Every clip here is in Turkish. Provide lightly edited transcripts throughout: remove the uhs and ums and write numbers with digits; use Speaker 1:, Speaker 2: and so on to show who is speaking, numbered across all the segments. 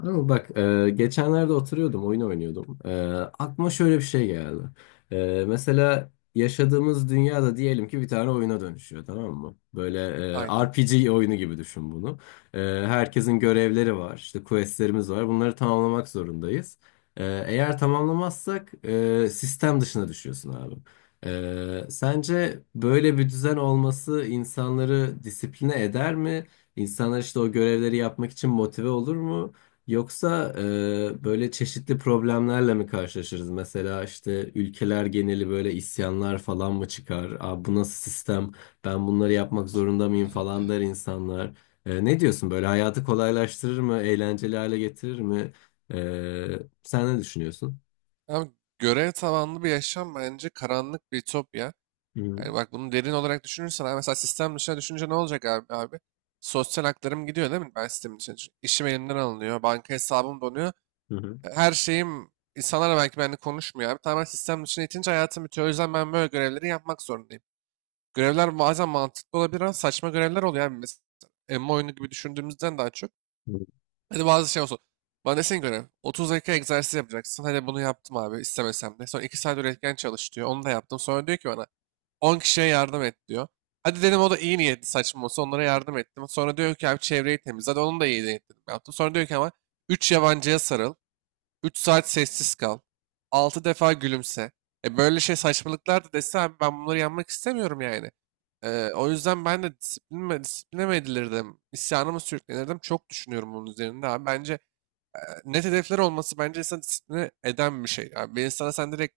Speaker 1: Ama bak geçenlerde oturuyordum oyun oynuyordum. Aklıma şöyle bir şey geldi. Mesela yaşadığımız dünyada diyelim ki bir tane oyuna dönüşüyor, tamam mı? Böyle
Speaker 2: Aynen.
Speaker 1: RPG oyunu gibi düşün bunu. E, herkesin görevleri var, işte questlerimiz var, bunları tamamlamak zorundayız. Eğer tamamlamazsak sistem dışına düşüyorsun abi. Sence böyle bir düzen olması insanları disipline eder mi? İnsanlar işte o görevleri yapmak için motive olur mu? Yoksa böyle çeşitli problemlerle mi karşılaşırız? Mesela işte ülkeler geneli böyle isyanlar falan mı çıkar? Aa, bu nasıl sistem? Ben bunları yapmak zorunda mıyım falan der insanlar. Ne diyorsun, böyle hayatı kolaylaştırır mı? Eğlenceli hale getirir mi? Sen ne düşünüyorsun?
Speaker 2: Abi görev tabanlı bir yaşam bence karanlık bir ütopya.
Speaker 1: Hı hı.
Speaker 2: Yani bak bunu derin olarak düşünürsen abi mesela sistem dışına düşünce ne olacak abi, abi? Sosyal haklarım gidiyor değil mi? Ben sistemin dışına düşün- İşim elimden alınıyor. Banka hesabım donuyor.
Speaker 1: Hı hı.
Speaker 2: Her şeyim insanlar belki benimle konuşmuyor abi. Tamamen sistem dışına itince hayatım bitiyor. O yüzden ben böyle görevleri yapmak zorundayım. Görevler bazen mantıklı olabilir ama saçma görevler oluyor abi. Mesela emmi oyunu gibi düşündüğümüzden daha çok.
Speaker 1: Hı.
Speaker 2: Hadi bazı şey olsun. Bana desin göre 30 dakika egzersiz yapacaksın. Hadi bunu yaptım abi istemesem de. Sonra 2 saat üretken çalış diyor. Onu da yaptım. Sonra diyor ki bana 10 kişiye yardım et diyor. Hadi dedim o da iyi niyetli saçma olsa onlara yardım ettim. Sonra diyor ki abi çevreyi temizle. Hadi onun da iyi niyetli yaptım. Sonra diyor ki ama 3 yabancıya sarıl. 3 saat sessiz kal. 6 defa gülümse. Böyle şey saçmalıklar da dese abi ben bunları yanmak istemiyorum yani. O yüzden ben de disiplinime, disipline mi edilirdim, isyanımı sürüklenirdim. Çok düşünüyorum bunun üzerinde abi. Bence net hedefler olması bence insanı disipline eden bir şey. Yani bir insana sen direkt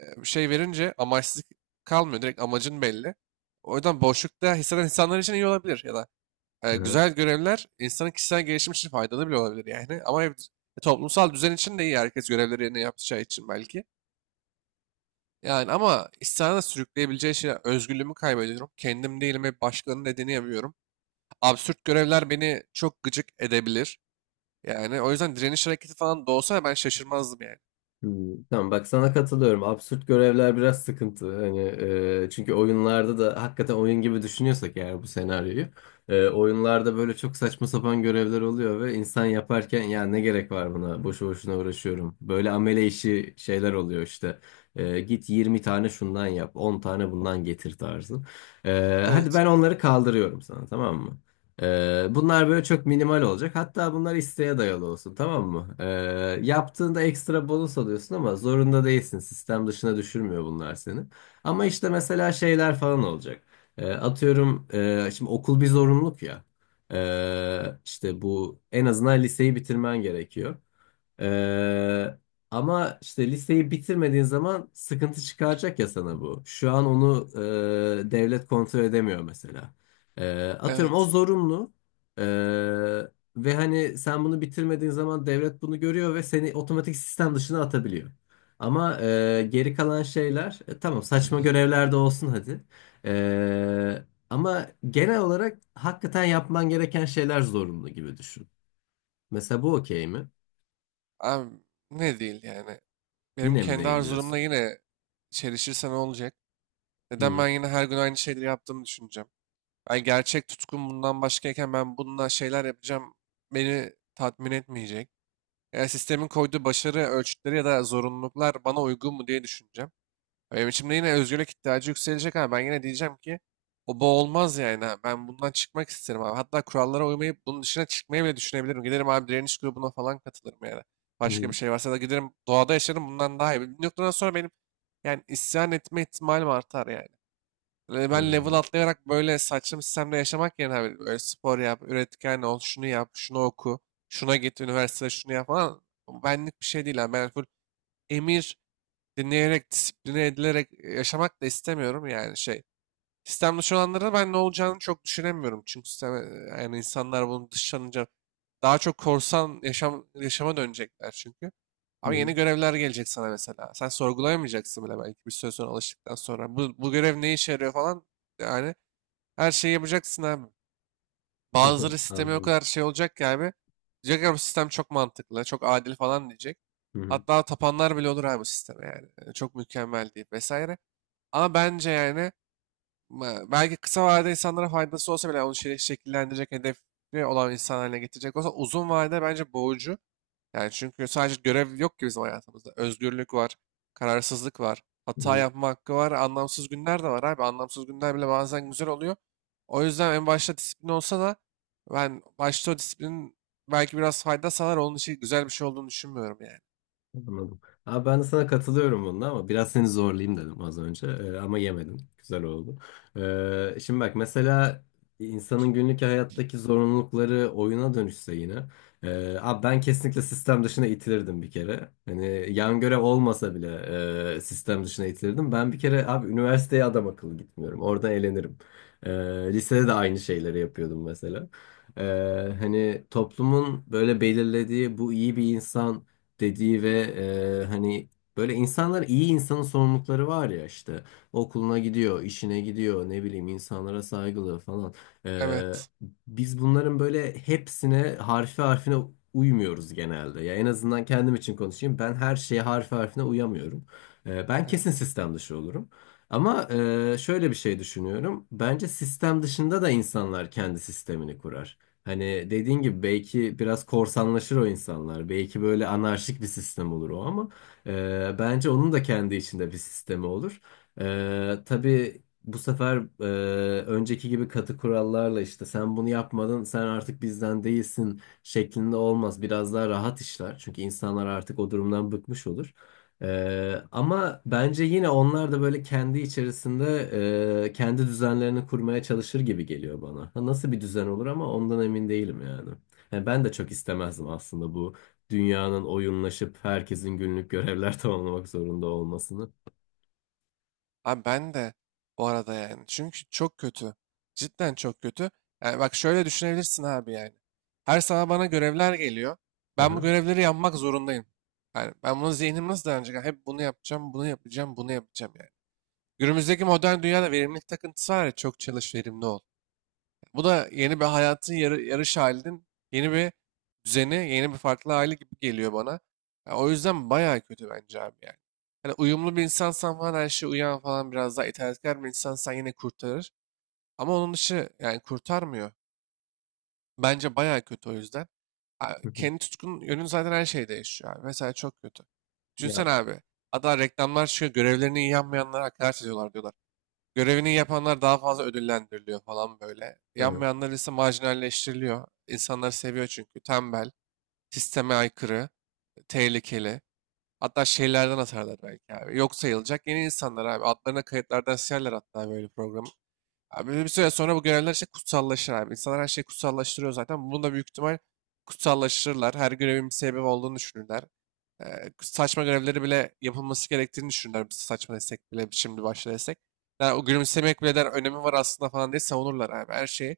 Speaker 2: bir şey verince amaçsız kalmıyor. Direkt amacın belli. O yüzden boşlukta hisseden insanlar için iyi olabilir. Ya da güzel görevler insanın kişisel gelişimi için faydalı bile olabilir yani. Ama toplumsal düzen için de iyi. Herkes görevleri yerine yapacağı için belki. Yani ama isyana sürükleyebileceği şey özgürlüğümü kaybediyorum. Kendim değilim ve başkalarının dediğini yapıyorum. Absürt görevler beni çok gıcık edebilir. Yani o yüzden direniş hareketi falan da olsa ben şaşırmazdım yani.
Speaker 1: Hmm, tamam, bak sana katılıyorum. Absürt görevler biraz sıkıntı. Hani çünkü oyunlarda da hakikaten oyun gibi düşünüyorsak eğer bu senaryoyu, oyunlarda böyle çok saçma sapan görevler oluyor ve insan yaparken ya ne gerek var buna? Boşu boşuna uğraşıyorum. Böyle amele işi şeyler oluyor işte. Git 20 tane şundan yap, 10 tane bundan getir tarzı. Hadi
Speaker 2: Evet.
Speaker 1: ben onları kaldırıyorum sana, tamam mı? Bunlar böyle çok minimal olacak. Hatta bunlar isteğe dayalı olsun, tamam mı? Yaptığında ekstra bonus alıyorsun ama zorunda değilsin. Sistem dışına düşürmüyor bunlar seni. Ama işte mesela şeyler falan olacak. Atıyorum, şimdi okul bir zorunluluk ya. İşte bu, en azından liseyi bitirmen gerekiyor. Ee, ama işte listeyi bitirmediğin zaman sıkıntı çıkaracak ya sana bu. Şu an onu devlet kontrol edemiyor mesela. Atıyorum o
Speaker 2: Evet.
Speaker 1: zorunlu. Ee, ve hani sen bunu bitirmediğin zaman devlet bunu görüyor ve seni otomatik sistem dışına atabiliyor. Ama geri kalan şeyler, tamam, saçma görevler de olsun hadi. Ee, ama genel olarak hakikaten yapman gereken şeyler zorunlu gibi düşün. Mesela bu okey mi?
Speaker 2: Abi ne değil yani. Benim
Speaker 1: Yine mi
Speaker 2: kendi
Speaker 1: değil
Speaker 2: arzumla
Speaker 1: diyorsun?
Speaker 2: yine çelişirse ne olacak?
Speaker 1: Hı
Speaker 2: Neden ben
Speaker 1: hı.
Speaker 2: yine her gün aynı şeyleri yaptığımı düşüneceğim? Ben gerçek tutkum bundan başkayken ben bununla şeyler yapacağım beni tatmin etmeyecek. Yani sistemin koyduğu başarı ölçütleri ya da zorunluluklar bana uygun mu diye düşüneceğim. Benim içimde yine özgürlük ihtiyacı yükselecek ama ben yine diyeceğim ki o bu olmaz yani. Ha. Ben bundan çıkmak isterim abi. Hatta kurallara uymayıp bunun dışına çıkmayı bile düşünebilirim. Giderim abi direniş grubuna falan katılırım yani. Başka bir şey varsa da giderim doğada yaşarım bundan daha iyi. Bir noktadan sonra benim yani isyan etme ihtimalim artar yani. Yani
Speaker 1: Hı
Speaker 2: ben level
Speaker 1: hı.
Speaker 2: atlayarak böyle saçma sistemde yaşamak yerine abi böyle spor yap, üretken ol, şunu yap, şunu oku, şuna git, üniversitede şunu yap falan. Bu benlik bir şey değil abi. Ben full emir dinleyerek, disipline edilerek yaşamak da istemiyorum yani şey. Sistem dışı olanlara ben ne olacağını çok düşünemiyorum. Çünkü sistem, yani insanlar bunu dışlanınca daha çok korsan yaşama dönecekler çünkü.
Speaker 1: Hı
Speaker 2: Ama
Speaker 1: hı.
Speaker 2: yeni görevler gelecek sana mesela. Sen sorgulayamayacaksın bile belki bir süre sonra alıştıktan sonra. Bu görev ne işe yarıyor falan. Yani her şeyi yapacaksın abi. Bazıları sistemi o
Speaker 1: Anladım.
Speaker 2: kadar şey olacak ki abi. Diyecek ya bu sistem çok mantıklı, çok adil falan diyecek.
Speaker 1: Hı hı.
Speaker 2: Hatta tapanlar bile olur abi bu sisteme yani. Yani çok mükemmel deyip vesaire. Ama bence yani belki kısa vadede insanlara faydası olsa bile yani onu şekillendirecek, hedefi olan insan haline getirecek olsa uzun vadede bence boğucu. Yani çünkü sadece görev yok ki bizim hayatımızda. Özgürlük var, kararsızlık var, hata
Speaker 1: Hı.
Speaker 2: yapma hakkı var, anlamsız günler de var abi. Anlamsız günler bile bazen güzel oluyor. O yüzden en başta disiplin olsa da ben başta o disiplinin belki biraz fayda sağlar. Onun için güzel bir şey olduğunu düşünmüyorum yani.
Speaker 1: Anladım. Abi, ben de sana katılıyorum bunda ama biraz seni zorlayayım dedim az önce. Ama yemedin. Güzel oldu. Şimdi bak mesela, insanın günlük hayattaki zorunlulukları oyuna dönüşse yine. Abi ben kesinlikle sistem dışına itilirdim bir kere. Hani yan görev olmasa bile sistem dışına itilirdim. Ben bir kere abi üniversiteye adam akıllı gitmiyorum. Orada eğlenirim. Ee, lisede de aynı şeyleri yapıyordum mesela. Ee, hani toplumun böyle belirlediği bu iyi bir insan dediği ve hani böyle insanlar, iyi insanın sorumlulukları var ya, işte okuluna gidiyor, işine gidiyor, ne bileyim, insanlara saygılı falan. E,
Speaker 2: Evet,
Speaker 1: biz bunların böyle hepsine harfi harfine uymuyoruz genelde. Ya en azından kendim için konuşayım. Ben her şeye harfi harfine uyamıyorum. Ben kesin
Speaker 2: evet.
Speaker 1: sistem dışı olurum. Ama şöyle bir şey düşünüyorum. Bence sistem dışında da insanlar kendi sistemini kurar. Hani dediğin gibi belki biraz korsanlaşır o insanlar. Belki böyle anarşik bir sistem olur o ama bence onun da kendi içinde bir sistemi olur. Tabii bu sefer önceki gibi katı kurallarla işte sen bunu yapmadın, sen artık bizden değilsin şeklinde olmaz. Biraz daha rahat işler. Çünkü insanlar artık o durumdan bıkmış olur. Ama bence yine onlar da böyle kendi içerisinde kendi düzenlerini kurmaya çalışır gibi geliyor bana. Ha, nasıl bir düzen olur ama ondan emin değilim yani. Yani ben de çok istemezdim aslında bu dünyanın oyunlaşıp herkesin günlük görevler tamamlamak zorunda olmasını.
Speaker 2: Abi ben de bu arada yani. Çünkü çok kötü. Cidden çok kötü. Yani bak şöyle düşünebilirsin abi yani. Her sabah bana görevler geliyor. Ben bu
Speaker 1: Aha.
Speaker 2: görevleri yapmak zorundayım. Yani ben bunu zihnim nasıl dayanacak? Yani hep bunu yapacağım, bunu yapacağım, bunu yapacağım yani. Günümüzdeki modern dünyada verimlilik takıntısı var ya çok çalış verimli ol. Bu da yeni bir hayatın yarış halinin yeni bir düzeni, yeni bir farklı hali gibi geliyor bana. Ya o yüzden bayağı kötü bence abi yani. Hani uyumlu bir insansan falan her şeye uyan falan biraz daha itaatkar bir insansan yine kurtarır. Ama onun dışı yani kurtarmıyor. Bence bayağı kötü o yüzden.
Speaker 1: Hı hı.
Speaker 2: Kendi tutkun yönün zaten her şeyde yaşıyor abi. Mesela çok kötü. Düşünsene
Speaker 1: Ya.
Speaker 2: abi. Hatta reklamlar çıkıyor. Görevlerini iyi yapmayanlara hakaret ediyorlar diyorlar. Görevini yapanlar daha fazla ödüllendiriliyor falan böyle.
Speaker 1: Hı.
Speaker 2: Yapmayanlar ise marjinalleştiriliyor. İnsanlar seviyor çünkü. Tembel, sisteme aykırı, tehlikeli. Hatta şeylerden atarlar belki abi. Yok sayılacak yeni insanlar abi. Adlarına kayıtlardan silerler hatta böyle programı. Abi bir süre sonra bu görevler işte kutsallaşır abi. İnsanlar her şeyi kutsallaştırıyor zaten. Bunu da büyük ihtimal kutsallaştırırlar. Her görevin bir sebebi olduğunu düşünürler. Saçma görevleri bile yapılması gerektiğini düşünürler. Biz saçma desek bile şimdi başla desek. Yani o gülümsemek bile der önemi var aslında falan diye savunurlar abi her şeyi.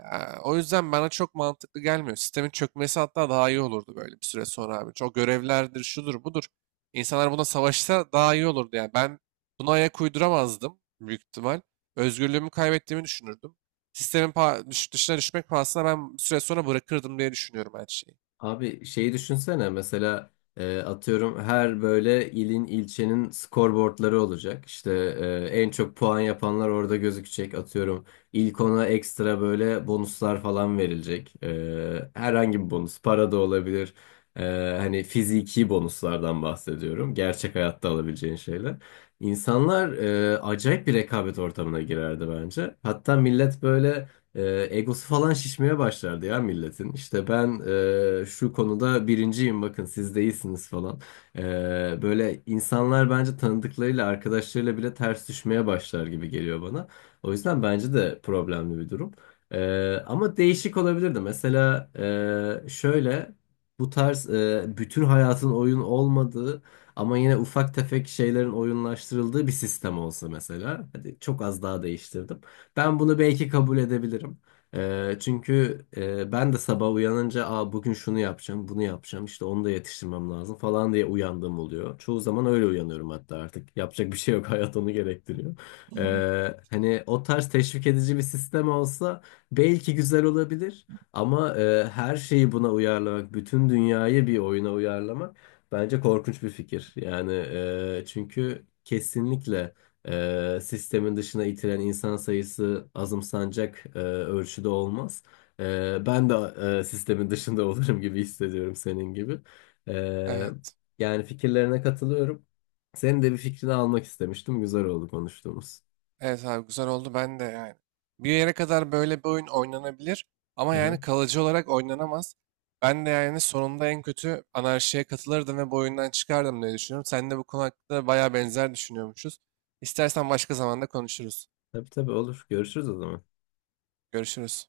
Speaker 2: Ee, O yüzden bana çok mantıklı gelmiyor. Sistemin çökmesi hatta daha iyi olurdu böyle bir süre sonra abi. Çok görevlerdir, şudur, budur. İnsanlar buna savaşsa daha iyi olurdu yani. Ben buna ayak uyduramazdım büyük ihtimal. Özgürlüğümü kaybettiğimi düşünürdüm. Sistemin dışına düşmek pahasına ben bir süre sonra bırakırdım diye düşünüyorum her şeyi.
Speaker 1: Abi, şeyi düşünsene mesela, atıyorum, her böyle ilin ilçenin skorboardları olacak. İşte en çok puan yapanlar orada gözükecek, atıyorum. İlk ona ekstra böyle bonuslar falan verilecek. Herhangi bir bonus, para da olabilir. E, hani fiziki bonuslardan bahsediyorum. Gerçek hayatta alabileceğin şeyler. İnsanlar acayip bir rekabet ortamına girerdi bence. Hatta millet böyle... E, egosu falan şişmeye başlardı ya milletin. İşte ben şu konuda birinciyim, bakın siz değilsiniz falan. E, böyle insanlar bence tanıdıklarıyla, arkadaşlarıyla bile ters düşmeye başlar gibi geliyor bana. O yüzden bence de problemli bir durum. Ama değişik olabilirdi. Mesela şöyle, bu tarz, bütün hayatın oyun olmadığı ama yine ufak tefek şeylerin oyunlaştırıldığı bir sistem olsa mesela. Hadi çok az daha değiştirdim. Ben bunu belki kabul edebilirim. Çünkü ben de sabah uyanınca, aa, bugün şunu yapacağım, bunu yapacağım, işte onu da yetiştirmem lazım falan diye uyandığım oluyor. Çoğu zaman öyle uyanıyorum hatta artık. Yapacak bir şey yok, hayat onu gerektiriyor. Hani o tarz teşvik edici bir sistem olsa belki güzel olabilir. Ama her şeyi buna uyarlamak, bütün dünyayı bir oyuna uyarlamak bence korkunç bir fikir. Yani çünkü kesinlikle... Sistemin dışına itilen insan sayısı azımsanacak ölçüde olmaz. Ben de sistemin dışında olurum gibi hissediyorum senin gibi. Eee,
Speaker 2: Evet.
Speaker 1: yani fikirlerine katılıyorum. Senin de bir fikrini almak istemiştim. Güzel oldu konuştuğumuz.
Speaker 2: Evet abi güzel oldu ben de yani. Bir yere kadar böyle bir oyun oynanabilir ama yani
Speaker 1: Aha.
Speaker 2: kalıcı olarak oynanamaz. Ben de yani sonunda en kötü anarşiye katılırdım ve bu oyundan çıkardım diye düşünüyorum. Sen de bu konu hakkında bayağı benzer düşünüyormuşuz. İstersen başka zamanda konuşuruz.
Speaker 1: Tabii tabii, olur. Görüşürüz o zaman.
Speaker 2: Görüşürüz.